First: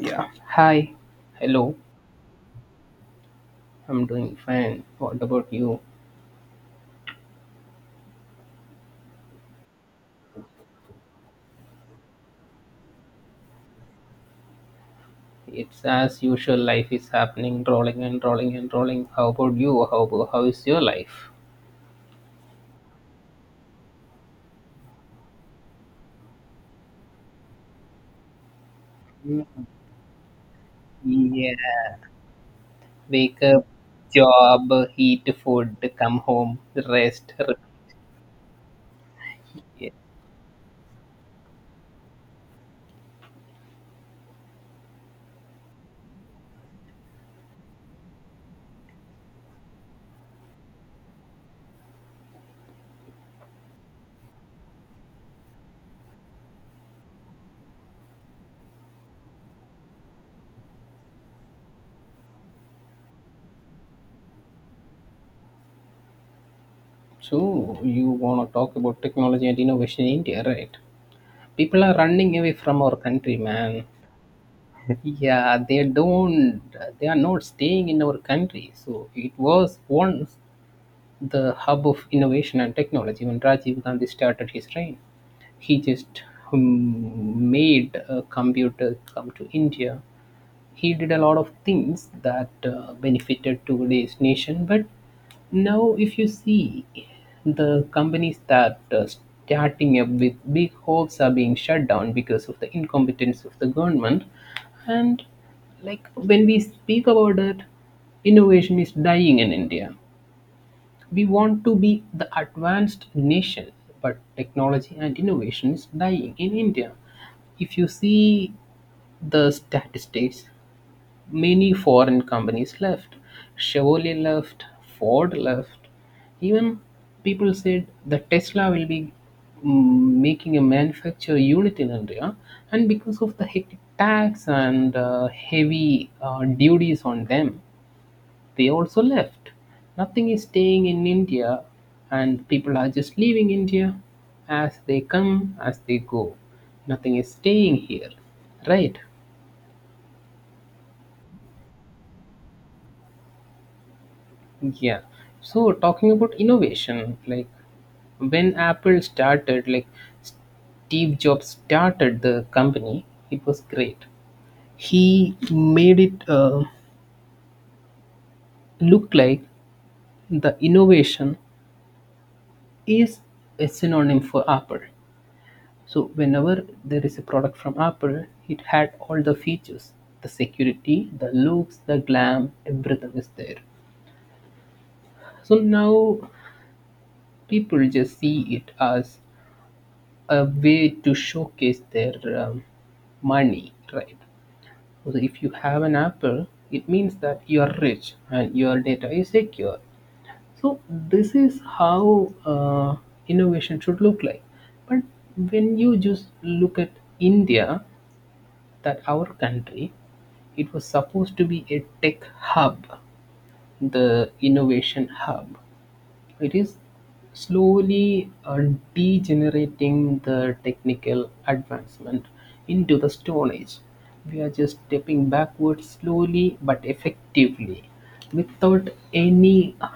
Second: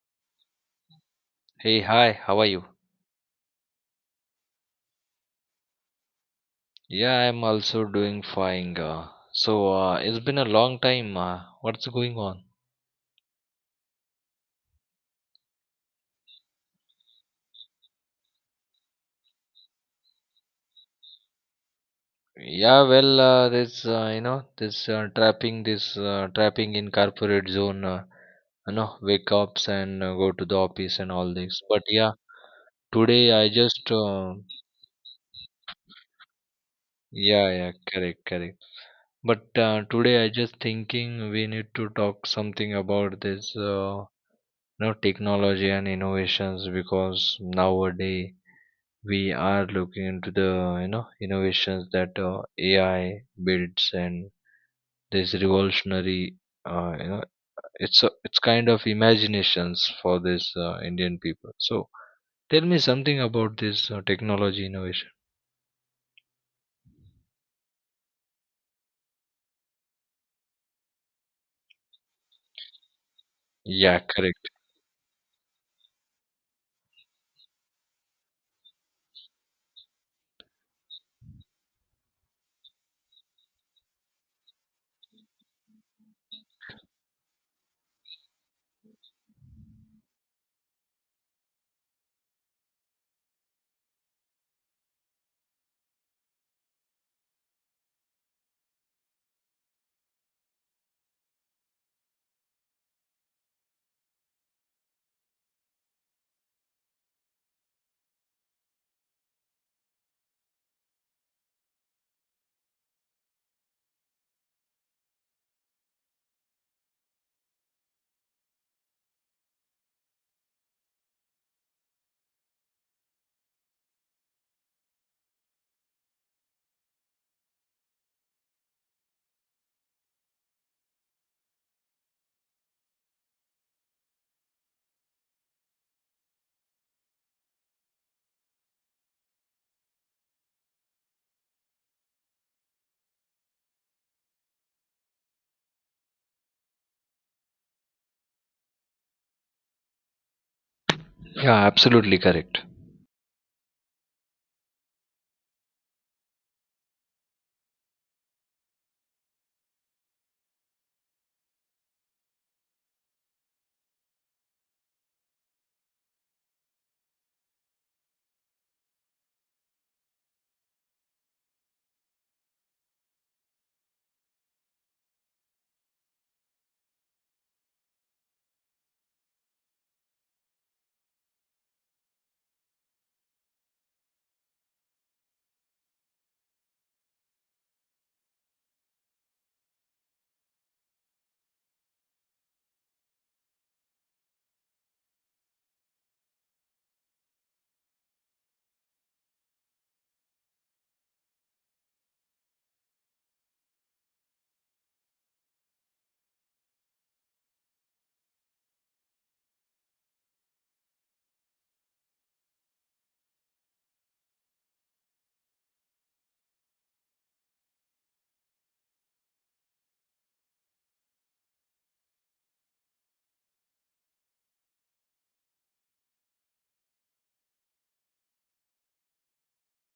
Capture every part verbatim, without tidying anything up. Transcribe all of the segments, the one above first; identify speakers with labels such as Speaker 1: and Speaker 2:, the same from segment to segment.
Speaker 1: Yeah. Hi, hello.
Speaker 2: Hey, hi, how are you?
Speaker 1: I'm doing fine. What about you?
Speaker 2: Yeah, I'm also doing fine. Uh, so, uh, it's been a long time. Uh, what's going on?
Speaker 1: It's as usual. Life is happening, rolling and rolling and rolling. How about you? How about how is your life?
Speaker 2: Yeah, well, uh, this, uh, you know, this uh, trapping, this uh, trapping in corporate zone, uh, you know, wake
Speaker 1: Mm,
Speaker 2: ups and uh, go to the office and all
Speaker 1: yeah.
Speaker 2: this. But yeah, today
Speaker 1: Wake
Speaker 2: I
Speaker 1: up,
Speaker 2: just, uh,
Speaker 1: job, eat food, come home, rest,
Speaker 2: yeah,
Speaker 1: repeat.
Speaker 2: yeah, correct, correct. But uh,
Speaker 1: Yeah.
Speaker 2: today I just thinking we need to talk something about this, uh, you know, technology and innovations because nowadays we are looking into the you know innovations that uh, A I builds and this revolutionary uh, you know it's a, it's kind of imaginations for this uh, Indian people. So tell me something about this uh, technology innovation.
Speaker 1: So you wanna talk about technology and innovation in India, right? People are running away from our country, man.
Speaker 2: Yeah, correct.
Speaker 1: Yeah, they don't. They are not staying in our country. So it was once the hub of innovation and technology when Rajiv Gandhi started his reign. He just um, made uh, computers come to India. He did a lot of things that uh, benefited today's nation. But now, if you see the companies that uh, starting up with big hopes are being shut down because of the incompetence of the government, and like when we speak about that, innovation is dying in India. We want to be the advanced nation, but technology and innovation is dying in India. If you see the statistics, many foreign companies left. Chevrolet left, Ford left. Even people said that Tesla will be mm, making a manufacture unit in India, and because of the hectic tax and uh, heavy uh, duties on them, they also left. Nothing is staying in India, and people are just leaving India as they come, as they go. Nothing is staying here, right?
Speaker 2: Yeah, absolutely correct.
Speaker 1: Yeah. So, talking about innovation, like when Apple started, like Steve Jobs started the company, it was great. He made it uh, look like the innovation is a synonym for Apple. So whenever there is a product from Apple, it had all the features, the security, the looks, the glam, everything is there. So now people just see it as a way to showcase their um, money, right? So if you have an Apple, it means that you are rich and your data is secure. So this is how uh, innovation should look like. But when you just look at India, that our country, it was supposed to be a tech hub, the innovation hub, it is slowly uh, degenerating the technical advancement into the stone age. We are just stepping backwards slowly but effectively without any uh,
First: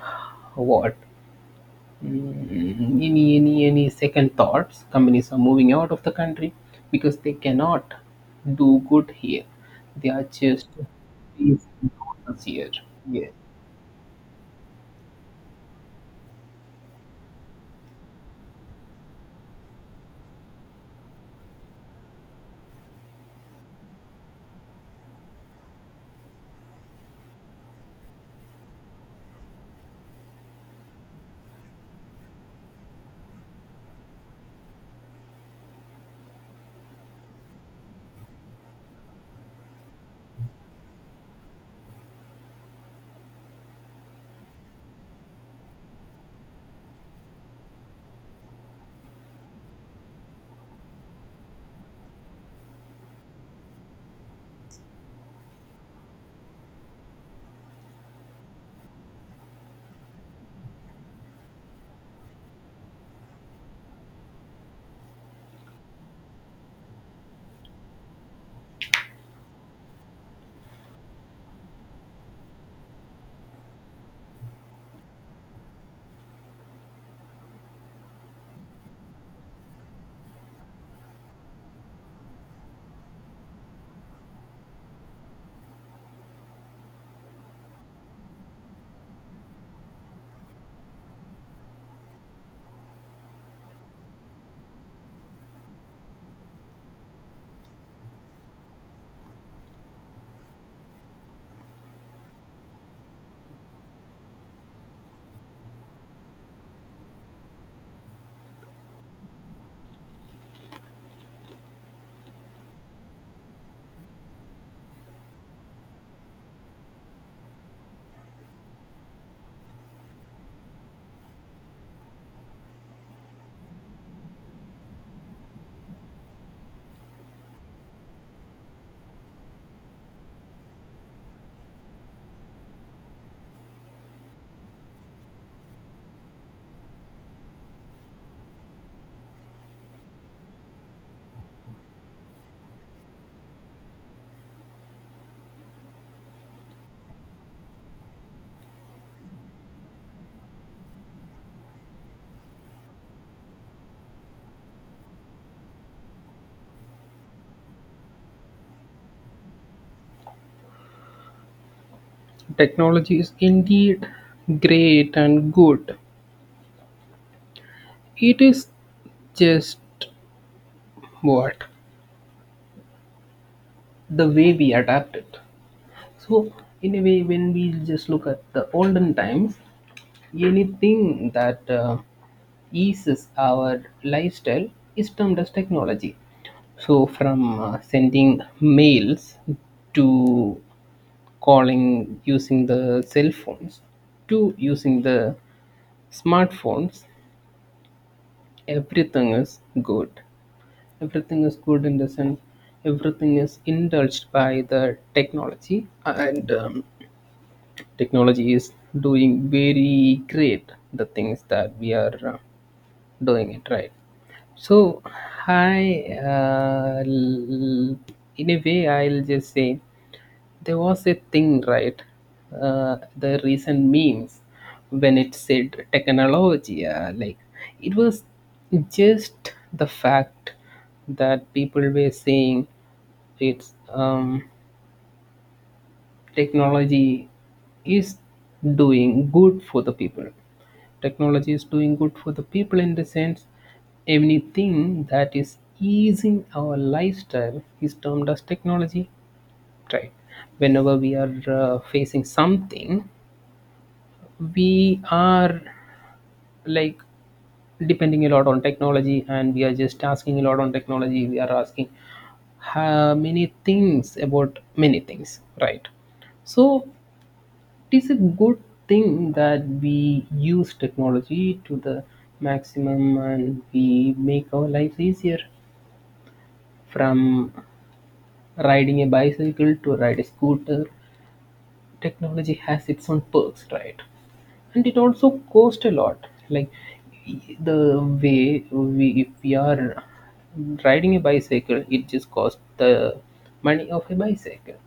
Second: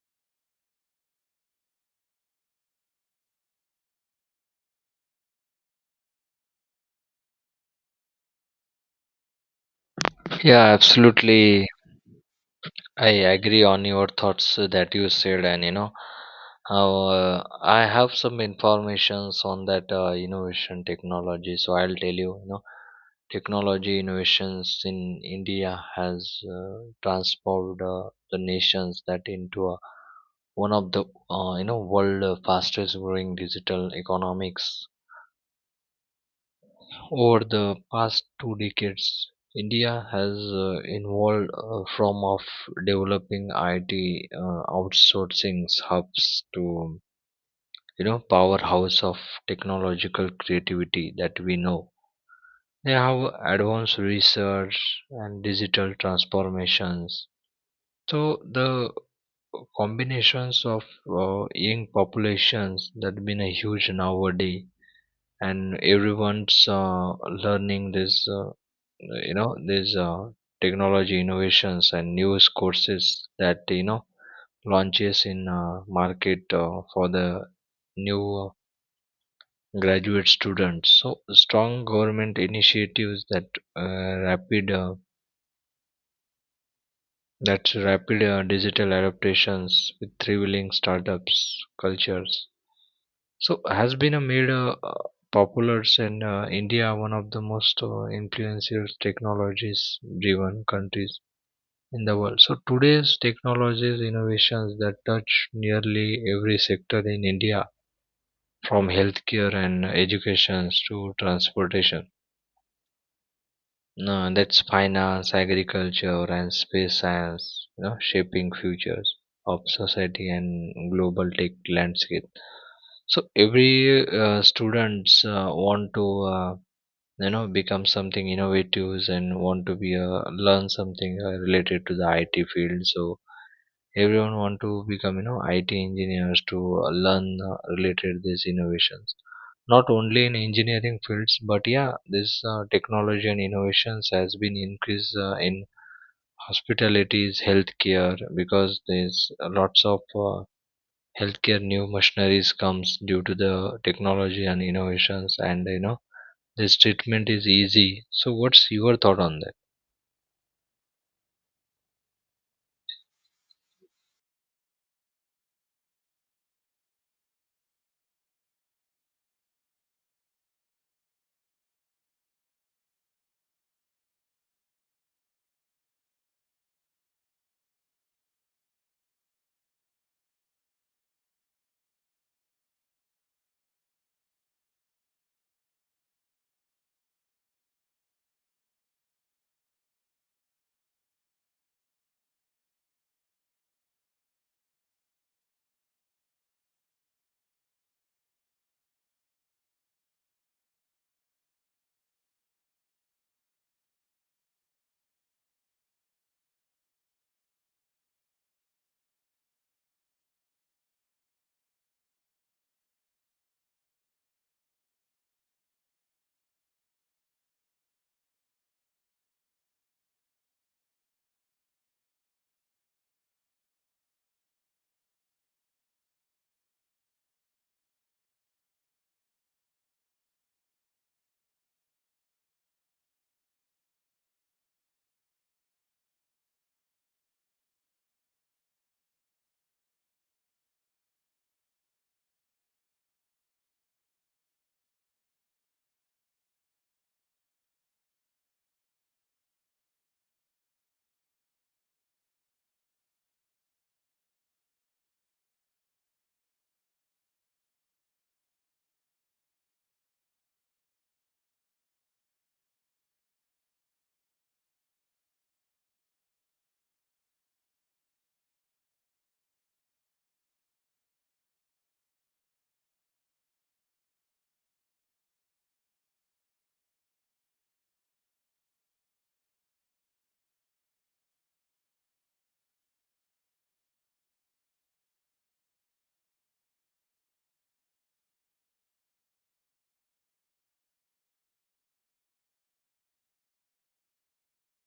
Speaker 1: what. Mm, any any any second thoughts, companies are moving out of the country because they cannot do good here. They are
Speaker 2: Yeah,
Speaker 1: just these
Speaker 2: absolutely.
Speaker 1: workers here.
Speaker 2: I
Speaker 1: Yeah,
Speaker 2: agree on your thoughts that you said, and you know, how uh, I have some informations on that uh, innovation technology. So I'll tell you, you know, technology innovations in India has uh, transformed uh, the nations that into a, one of the uh, you know world uh, fastest growing digital economics over the past two decades. India has uh, evolved uh, from of developing I T uh, outsourcing hubs to you know powerhouse of technological creativity that we know. They have advanced research and digital transformations. So the combinations of uh, young populations that been a huge nowadays, and everyone's uh, learning this uh, you know these uh, technology innovations and news courses that you know launches in uh, market uh, for the new uh, graduate students. So strong government initiatives that uh, rapid uh, that's rapid uh, digital adaptations with revealing startups cultures, so has been a made uh, uh, popular in uh, India one of the most uh, influential technologies driven countries in the world. So today's technologies innovations that touch nearly every sector in India, from healthcare and education to transportation. No, that's finance, agriculture, and space science. You know, shaping futures of society and global tech landscape. So every uh, students uh, want to uh, you know become something innovative and want to be uh, learn something uh, related to the I T field. So everyone want to become you know I T engineers to uh, learn uh, related these innovations, not only in engineering fields. But yeah, this uh, technology and innovations has been increased uh, in hospitalities healthcare because there's uh, lots of uh, healthcare new machineries comes due to the technology and innovations, and you know this treatment is easy. So what's your thought on that?
Speaker 1: technology is indeed great and good. It is just what the way we adapt it. So in a way, when we just look at the olden times, anything that uh, eases our lifestyle is termed as technology. So, from uh, sending mails to calling using the cell phones to using the smartphones, everything is good. Everything is good in the sense everything is indulged by the technology, and um, technology is doing very great the things that we are. Uh, Doing it right. So, I, uh, l- in a way, I'll just say there was a thing, right? Uh, the recent memes when it said technology, uh, like it was just the fact that people were saying it's um, technology is doing good for the people. Technology is doing good for the people in the sense anything that is easing our lifestyle is termed as technology. Right. Whenever we are uh, facing something, we are like depending a lot on technology, and we are just asking a lot on technology. We are asking how many things about many things. Right. So it is a good thing that we use technology to the maximum, and we make our lives easier. From riding a bicycle to ride a scooter, technology has its own perks, right? And it also cost a lot. Like the way we, if we are riding a bicycle, it just costs the money of a bicycle.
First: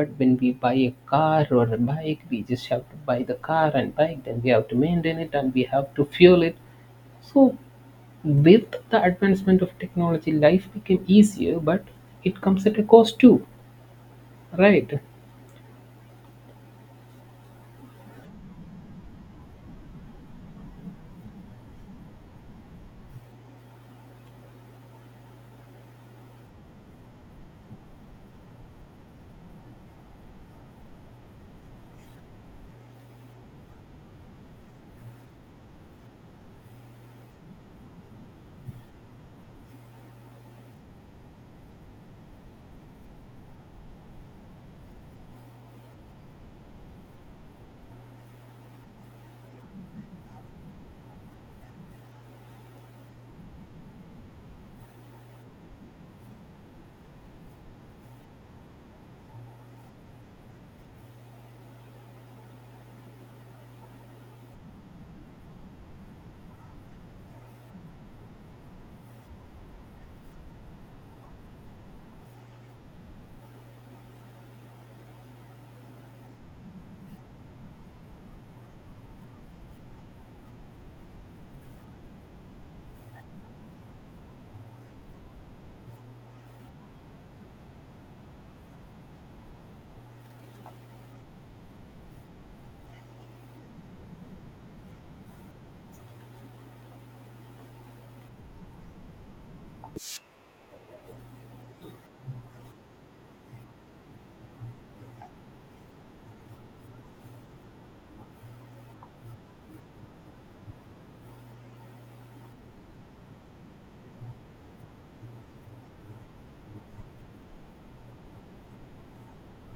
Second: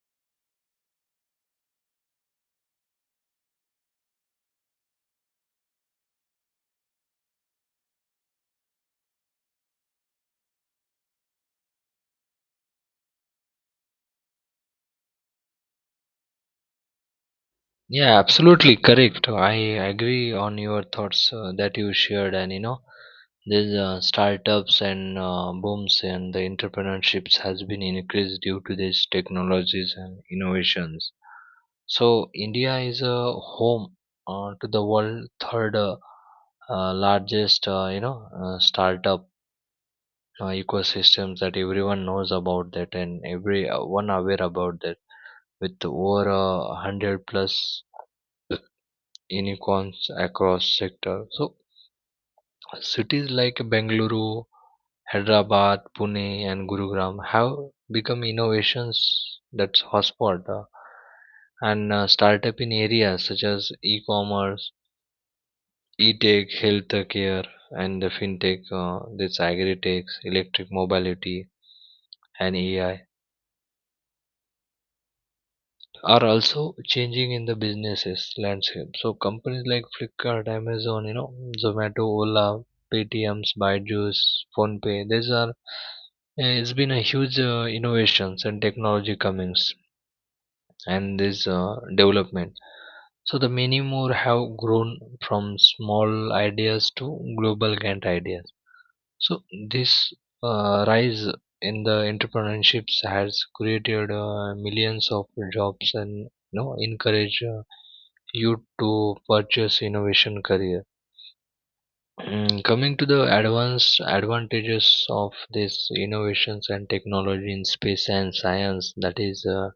Speaker 1: But when we buy a car or a bike, we just have to buy the car and bike, then we have to maintain it, and we have to fuel it. So with the advancement of technology, life became easier, but it comes at a cost too, right?
Speaker 2: Yeah, absolutely correct. I agree on your thoughts uh, that you shared, and you know, these uh, startups and uh, booms and the entrepreneurships has been increased due to these technologies and innovations. So India is a home uh, to the world third uh, uh, largest, uh, you know, uh, startup uh, ecosystems, that everyone knows about that and every uh, one aware about that, with over uh, hundred plus unicorns across sector. So cities like Bengaluru, Hyderabad, Pune, and Gurugram have become innovations that's hotspot, uh, and uh, startup in areas such as e-commerce, e-tech, healthcare, and the fintech. Uh, this agri-tech, electric mobility, and A I are also changing in the businesses landscape. So companies like Flipkart, Amazon, you know, Zomato, Ola, Paytm's, Byju's, PhonePe. These are uh, it's been a huge uh, innovations and technology comings and this uh, development. So the many more have grown from small ideas to global giant ideas. So this uh, rise in the entrepreneurships has created uh, millions of jobs and you know encourage uh, you to purchase innovation career. Mm, coming to the advanced advantages of this innovations and technology in space and science, that is, uh,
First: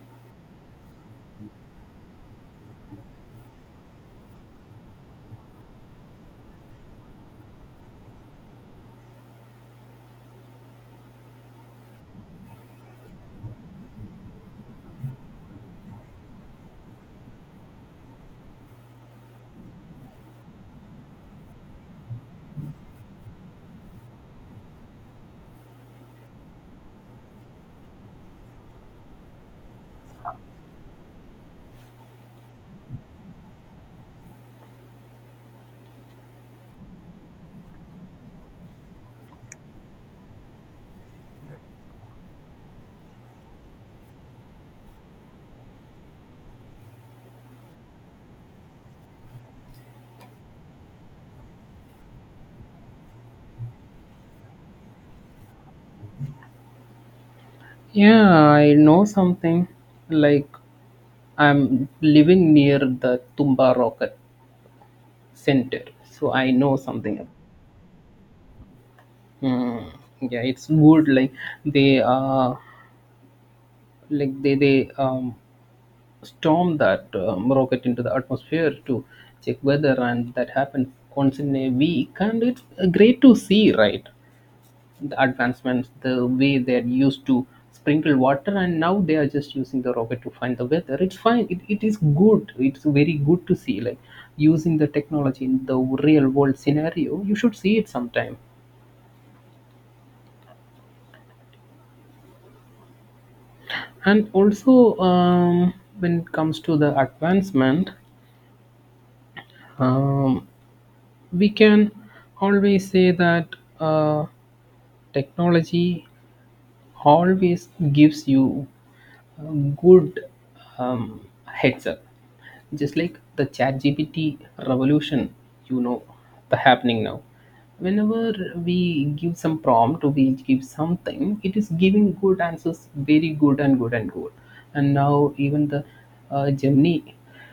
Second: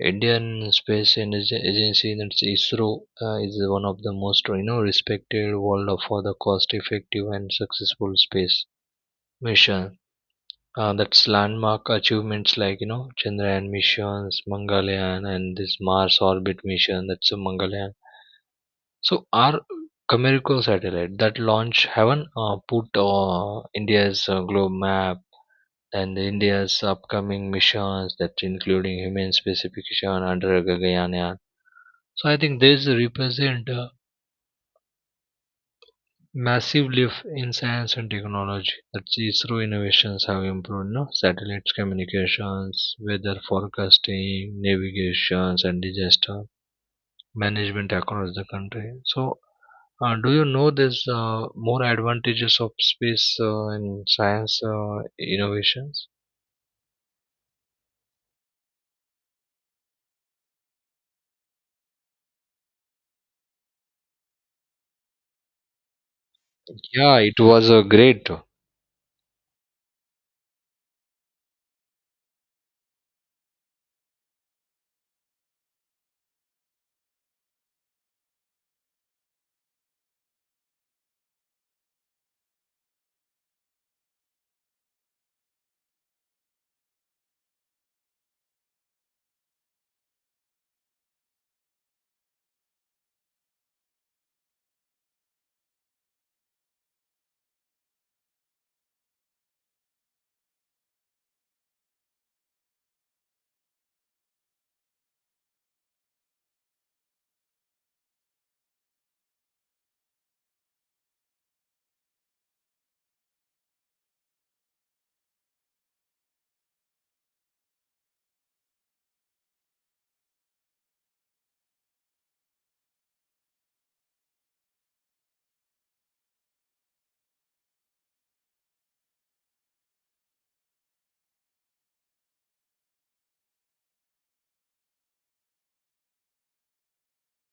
Speaker 2: Indian Space Energy Agency, that's ISRO, uh, is one of the most you know respected world for the cost-effective and successful space mission. Uh, that's landmark achievements like you know Chandrayaan missions, Mangalyaan, and this Mars orbit mission. That's a Mangalyaan. So our Comirco satellite that launch haven't uh, put uh, India's uh, globe map, and India's upcoming missions that including human specification under Gagayana. So I think this represent a massive leap in science and technology. That ISRO innovations have improved no? Satellites communications, weather forecasting, navigations and disaster management across the country. So, uh, do you know there's uh, more advantages of space uh, and science uh, innovations?
Speaker 1: Yeah, I know something. Like, I'm living near the Tumba Rocket Center, so I know
Speaker 2: Yeah,
Speaker 1: something. ab-
Speaker 2: it was a great.
Speaker 1: Hmm. Yeah, it's good. Like they uh, like they they um, storm that um, rocket into the atmosphere to check weather, and that happens once in a week, and it's uh, great to see, right? The advancements, the way they're used to sprinkle water, and now they are just using the rocket to find the weather. It's fine. It, it is good. It's very good to see, like using the technology in the real world scenario. You should see it sometime. And also, um, when it comes to the advancement, um, we can always say that uh, technology always gives you a good um, heads up, just like the chat G P T revolution, you know, the happening now. Whenever we give some prompt or we give something, it is giving good answers, very good and good and good. And now even the uh, Gemini,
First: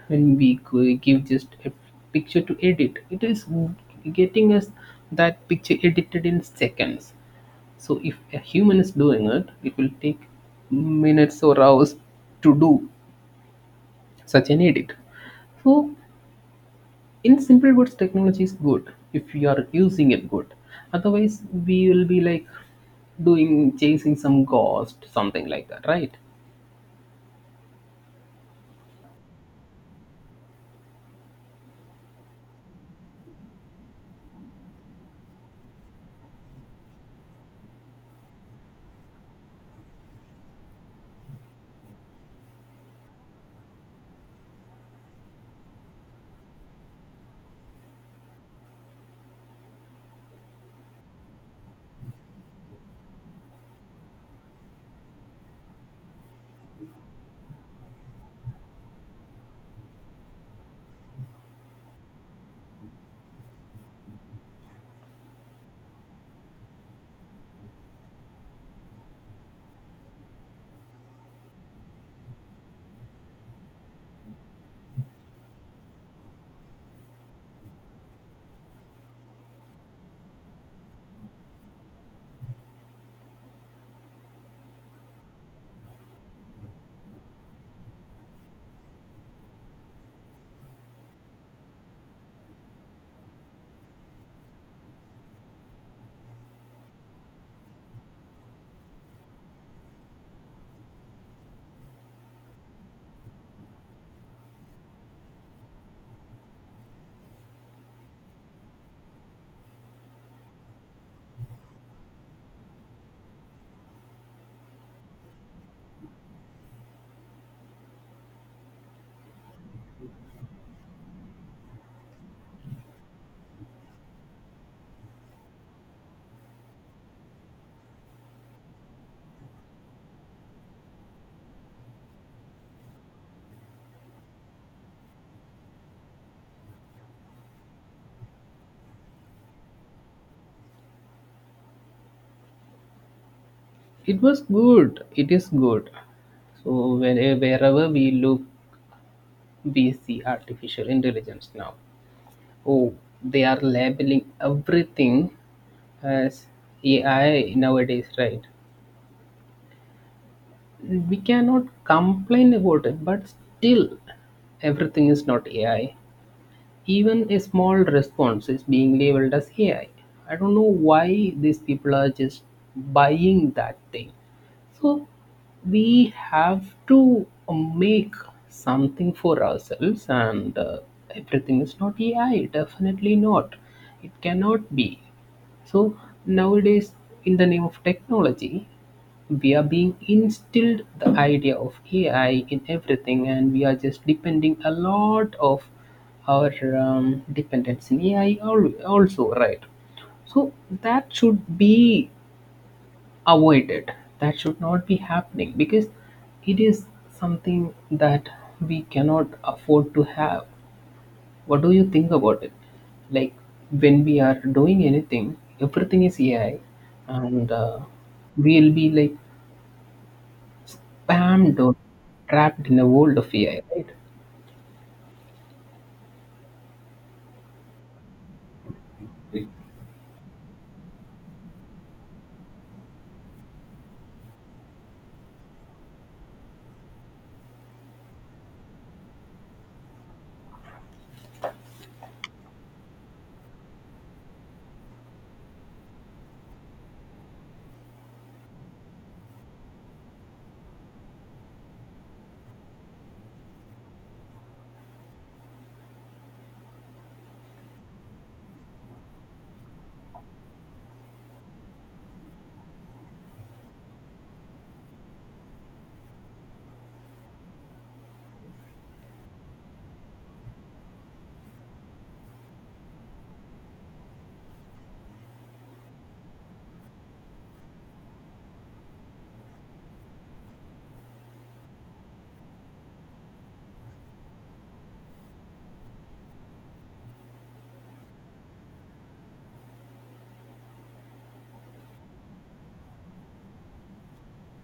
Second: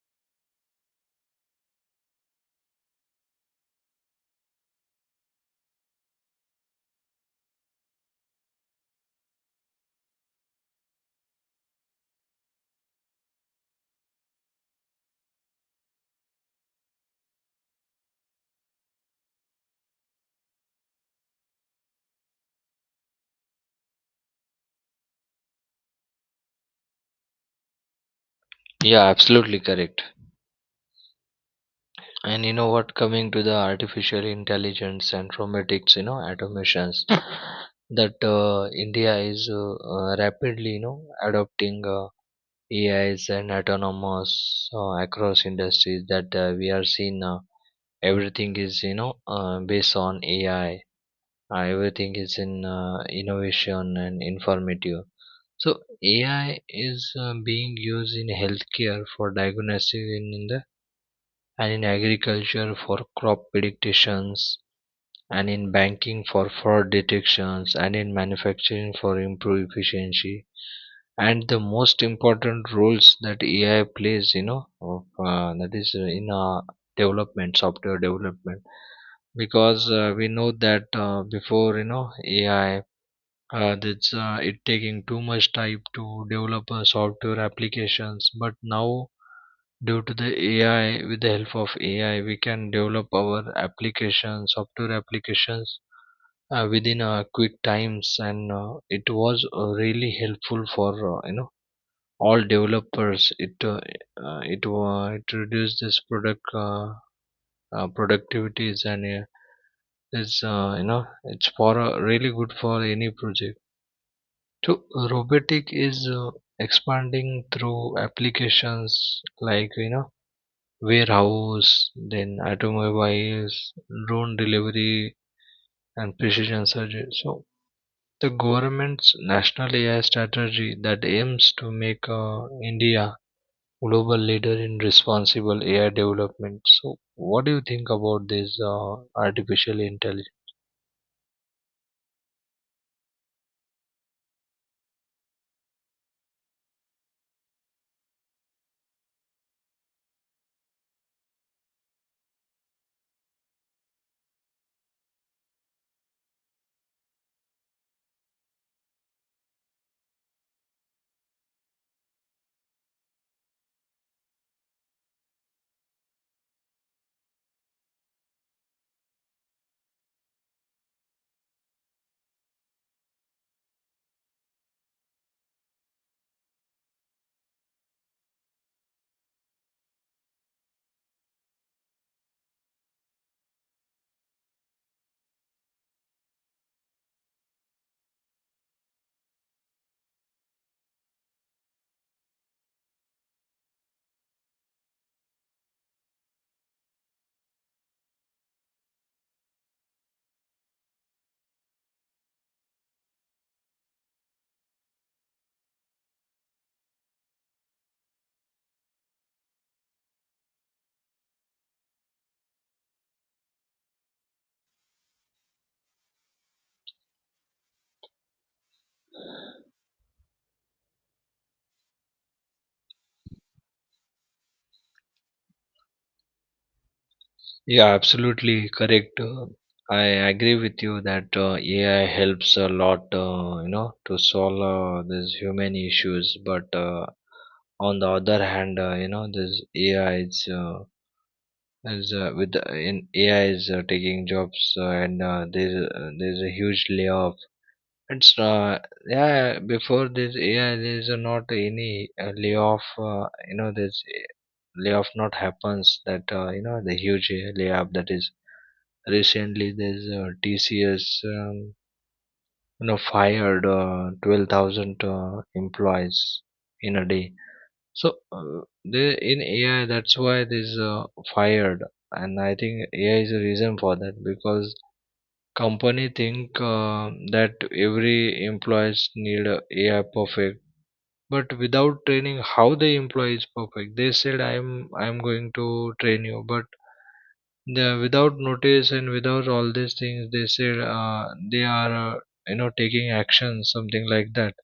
Speaker 1: when we g- give just a picture to edit, it is getting us that picture edited in seconds. So if a human is doing it, it will take minutes or hours to do such an edit. So in simple words, technology is good if you are using it good. Otherwise, we will be like doing chasing some ghost, something like that, right?
Speaker 2: Yeah, absolutely correct. And you know what, coming to the artificial intelligence and robotics, you know, automations, that uh, India is uh, uh, rapidly, you know, adopting uh, A Is and autonomous uh, across industries that uh, we are seeing now. Everything is you know uh, based on AI. Uh, everything is in uh, innovation and informative. So AI is uh, being used in healthcare for diagnosis in, in the and in agriculture for crop predictions, and in banking for fraud detections, and in manufacturing for improved efficiency. And the most important roles that AI plays you know of, uh, that is uh, in uh, development software development, because uh, we know that uh, before you know AI uh, that's uh, it taking too much time to develop uh, software applications. But now, due to the AI, with the help of AI we can develop our applications software applications uh, within uh, quick times, and uh, it was uh, really helpful for uh, you know all developers. It uh, uh, it uh, it reduced this product uh, uh, productivities, and uh, it's uh, you know it's for uh, really good for any project. So robotic is uh, expanding through applications like you know warehouse, then automobiles, drone delivery and precision surgery. So the government's national A I strategy that aims to make uh, India global leader in responsible A I development. So, what do you think about this uh, artificial intelligence?
Speaker 1: It was good. It is good. So when, wherever we look, we see artificial intelligence now. Oh, they are labeling everything as A I nowadays, right? We cannot complain about it, but still, everything is not A I. Even a small response is being labeled as A I. I I don't know why these people are just buying that thing. So we have to um, make something for ourselves, and uh, everything is not A I. Definitely not. It cannot be. So nowadays, in the name of technology, we are being instilled the idea of A I in everything, and we are just depending a lot of our um, dependence in A I al- also, right? So that should be avoid it. That should not be happening because it is something that we cannot afford to have. What do you think about it? Like when we are doing anything, everything is A I, and uh, we'll be like bammed or trapped in a world of A I, right?
Speaker 2: Yeah, absolutely correct. Uh, I agree with you that uh, A I helps a lot, uh, you know, to solve uh, these human issues. But uh, on the other hand, uh, you know, this A I is uh, as uh, with the, in A I is uh, taking jobs, uh, and uh, there's uh, there's a huge layoff. It's uh, yeah, before this A I there's uh, not any uh, layoff. Uh, you know, this layoff not happens that uh, you know the huge layoff that is recently. There's uh, T C S um, you know fired uh, twelve thousand uh, employees in a day. So uh, there in A I, that's why this uh, fired, and I think A I is a reason for that, because company think uh, that every employees need a AI perfect, but without training how the employee is perfect, they said I'm I'm going to train you, but the without notice and without all these things they said uh, they are uh, you know taking action something like that.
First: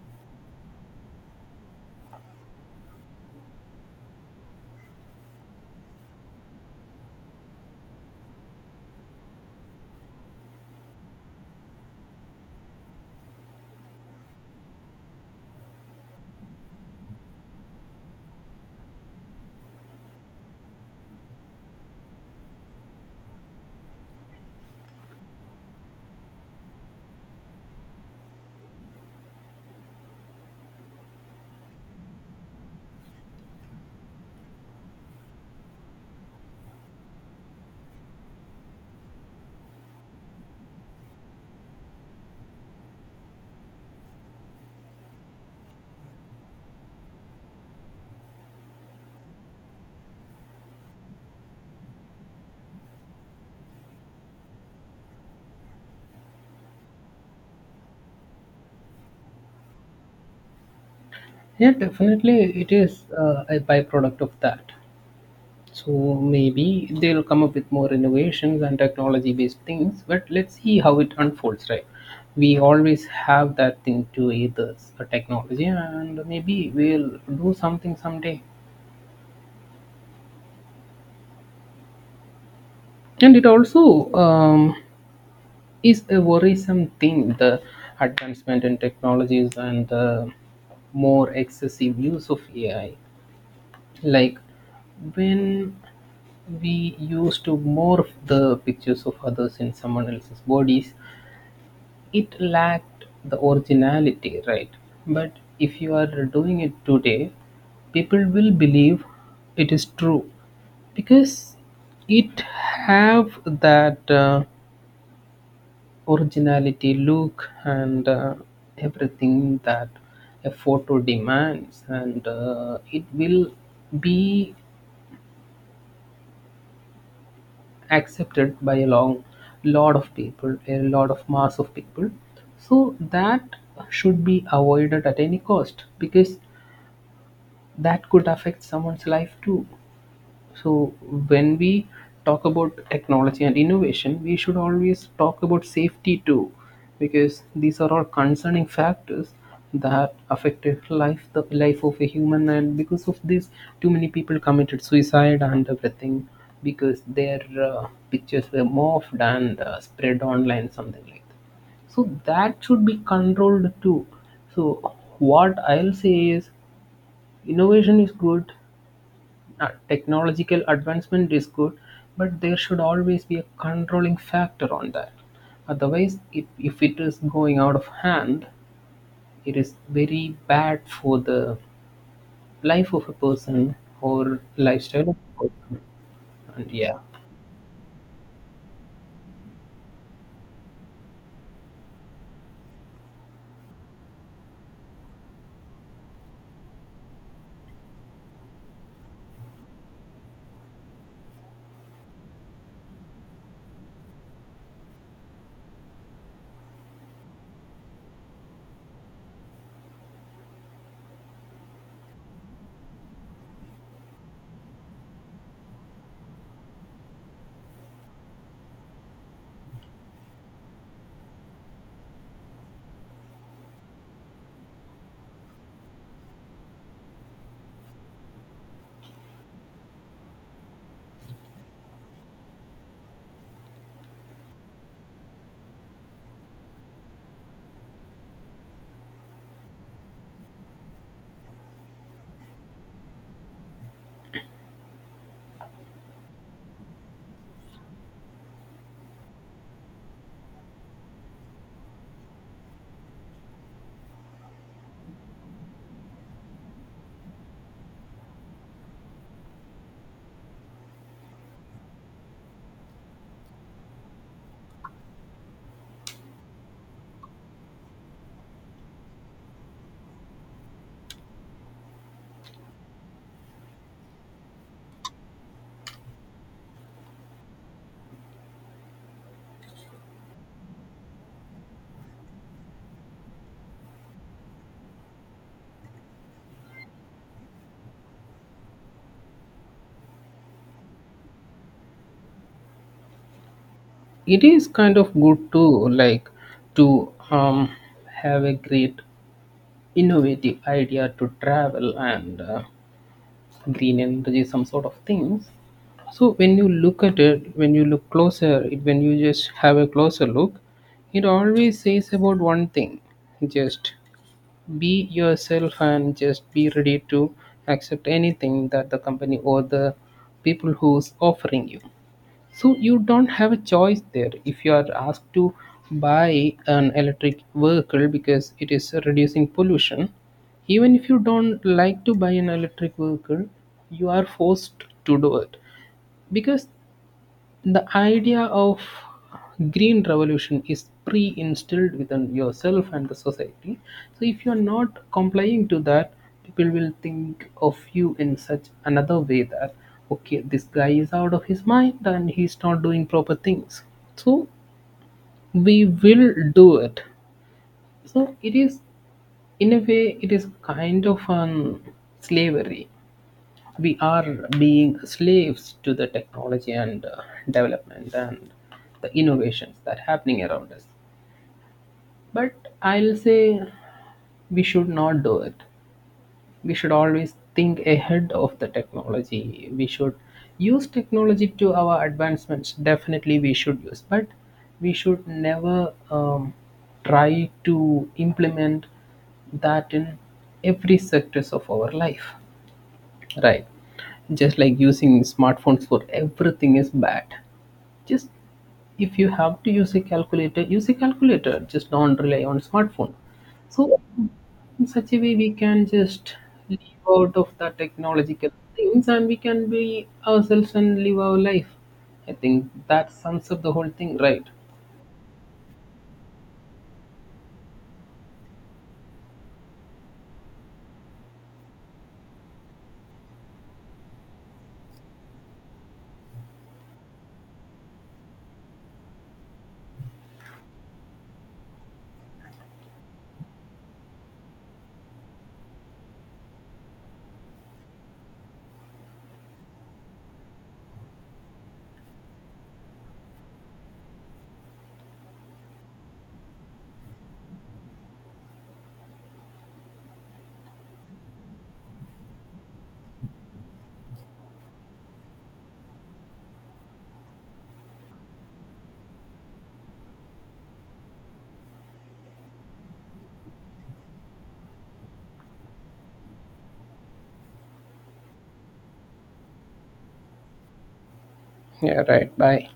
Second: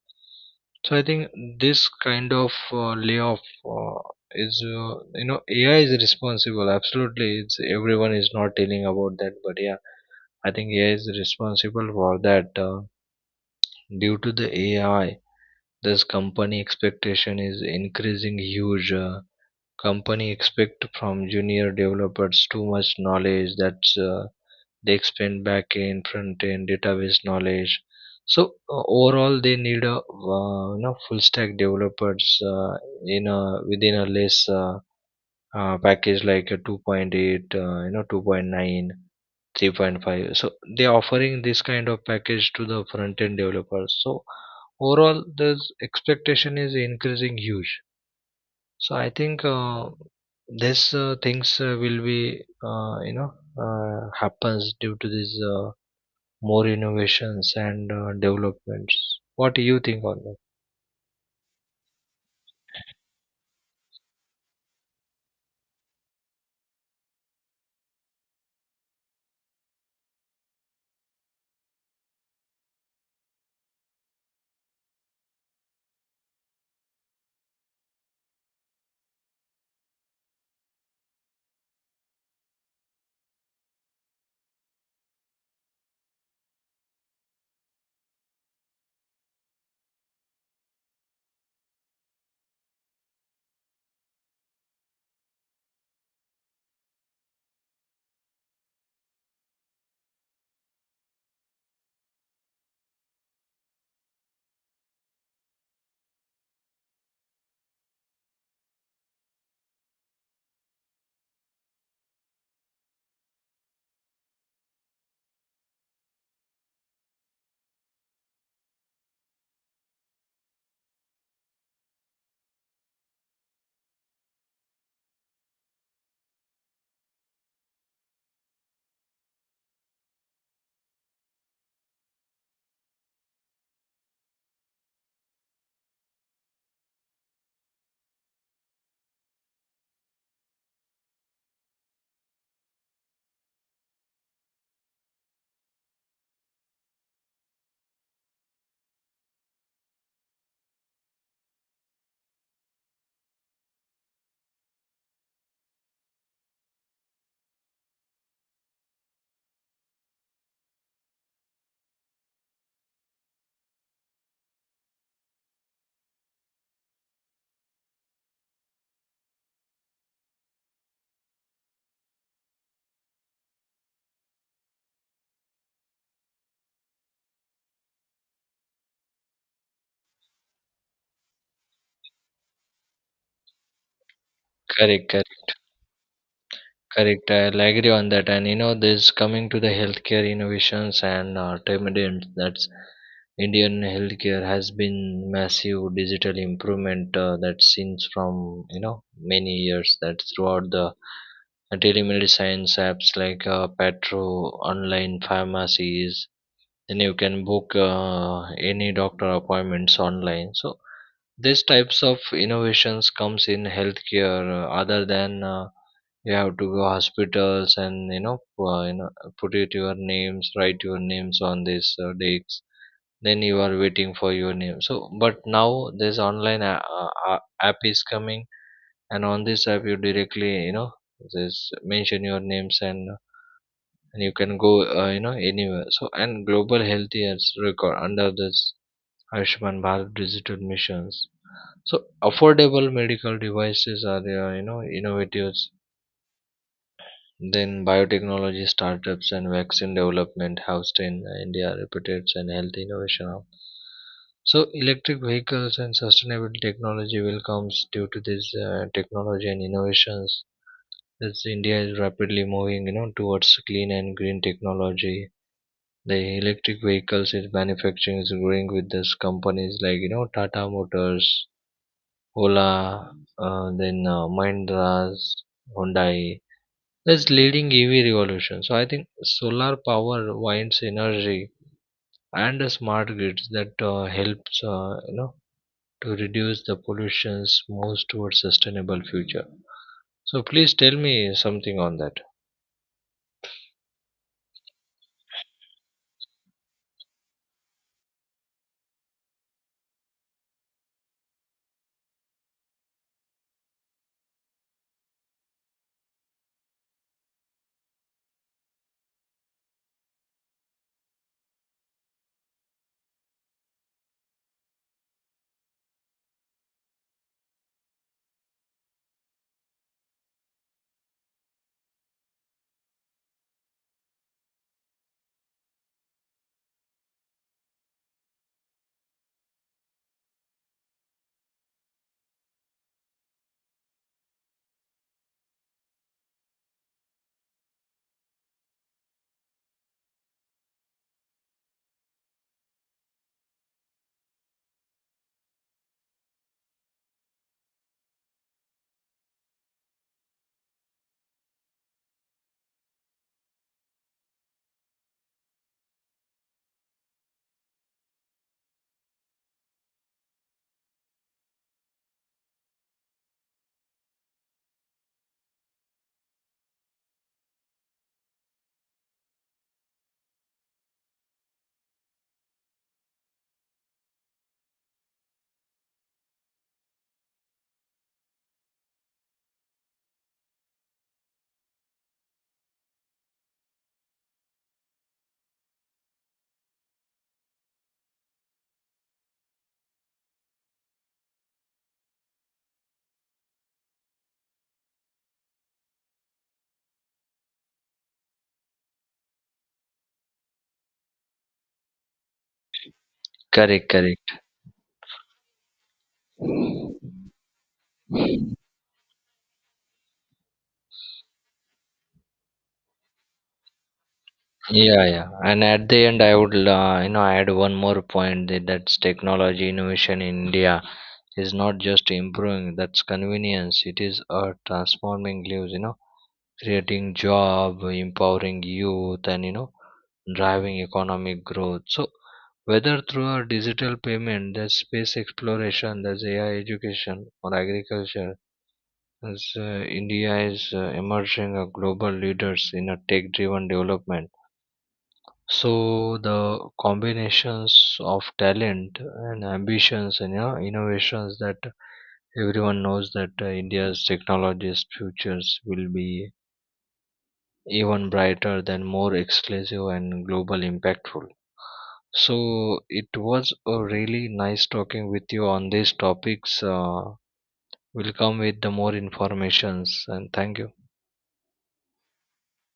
Speaker 2: So I think this kind of uh, layoff uh, is uh, you know AI is responsible. Absolutely. It's everyone is not telling about that, but yeah, I think AI is responsible for that uh, due to the AI this company expectation is increasing huge. Uh, company expect from junior developers too much knowledge. That's uh, They expand back end front end database knowledge. So uh, overall they need a uh, you know full stack developers uh, in a within a less uh, uh, package like a two point eight, uh, you know two point nine, three point five. So they offering this kind of package to the front end developers. So overall the expectation is increasing huge. So I think uh, this uh, things uh, will be uh, you know uh, happens due to this uh, more innovations and uh, developments. What do you think on that?
Speaker 1: Yeah, definitely it is uh, a byproduct of that. So maybe they'll come up with more innovations and technology based things, but let's see how it unfolds, right? We always have that thing to either a technology, and maybe we'll do something someday. And it also um, is a worrisome thing, the advancement in technologies and the more excessive use of A I. Like when we used to morph the pictures of others in someone else's bodies, it lacked the originality, right? But if you are doing it today, people will believe it is true because it have that uh, originality look and uh, everything that a photo demands, and uh, it will be accepted by a long lot of people, a lot of mass of people. So that should be avoided at any cost because that could affect someone's life too. So, when we talk about technology and innovation, we should always talk about safety too, because these are all concerning factors that affected life, the life of a human, and because of this, too many people committed suicide and everything because their uh, pictures were morphed and uh, spread online, something like that. So that should be controlled too. So what I'll say is, innovation is good, uh, technological advancement is good, but there should always be a controlling factor on that. Otherwise, if, if it is going out of hand, it is very bad for the life of a person or
Speaker 2: Correct,
Speaker 1: lifestyle of a
Speaker 2: correct,
Speaker 1: person. And yeah,
Speaker 2: correct. I'll agree on that. And you know, this coming to the healthcare innovations and uh, tremendous, that's Indian healthcare has been massive digital improvement uh, that since from you know many years, that throughout the telemedicine apps like uh, Patro, online pharmacies, then you can book uh, any doctor appointments online. So these types of innovations comes in healthcare uh, other than uh, you have to go hospitals and you know uh, you know put it your names, write your names on this uh, dates, then you are waiting for your name. So but now this online a- a- a- app is coming, and on this app you directly you know just mention your names, and uh, and you can go uh, you know anywhere. So and global health years record under this Ayushman Bharat digital missions, so affordable medical devices are uh, you know innovatives, then biotechnology startups and vaccine development housed in India reputed and health innovation hub. So electric vehicles and sustainable technology will comes due to this uh, technology and innovations. As India is rapidly moving, you know, towards clean and green technology, the electric vehicles is manufacturing is growing with this companies like you know Tata Motors, Ola, uh, then uh, Mahindra's, Hyundai. That's leading E V revolution. So I think solar power winds energy and the smart grids that uh, helps uh, you know to reduce the pollutions moves towards sustainable future. So please tell me something on that.
Speaker 1: it is kind of good too, like to um, have a great innovative idea to travel and uh, green energy, some sort of things. So when you look at it, when you look closer it, when you just have a closer look, it always says about one thing: just be yourself and just be ready to accept anything that the company or the people who's offering you. So you don't have a choice there if you are asked to buy an electric vehicle because it is reducing pollution. Even if you don't like to buy an electric vehicle, you are forced to do it because the idea of green revolution is pre instilled within yourself and the society. So, if you're not complying to that, people will think of you in such another way that, okay, this guy is out of his mind and he's not doing proper things. So, we will do it. So, it is, in a way, it is kind of an slavery. We are being slaves to the technology and uh, development and the innovations that are happening around us. But I'll say we should not do it. We should always think ahead of the technology. We should use technology to our advancements, definitely we should use, but we should never um, try to implement that in every sectors of our life. Right. Just like using smartphones for everything is bad. Just if you have to use a calculator, use a calculator. Just don't rely on smartphone.
Speaker 2: Correct,
Speaker 1: So
Speaker 2: correct.
Speaker 1: in such a way we can just live out of the technological things, and we can be ourselves and live our life. I think that sums up the whole thing, right?
Speaker 2: Yeah, yeah. And at the end, I would, uh, you know, add one more point, that that's technology innovation in India is not just improving, that's convenience. It is uh, transforming lives, you know, creating job, empowering youth, and, you know, driving economic growth. So, whether through a digital payment, there's space exploration, there's A I education, or agriculture, as uh, India is uh, emerging a global leaders in a tech-driven development. So the combinations of talent and ambitions and you innovations that everyone knows that uh, India's technology's futures will be even brighter than more exclusive and global impactful. So it was a really nice talking with you on these topics. Uh, we'll come with the more informations, and thank you.
Speaker 1: Yeah, right. Bye.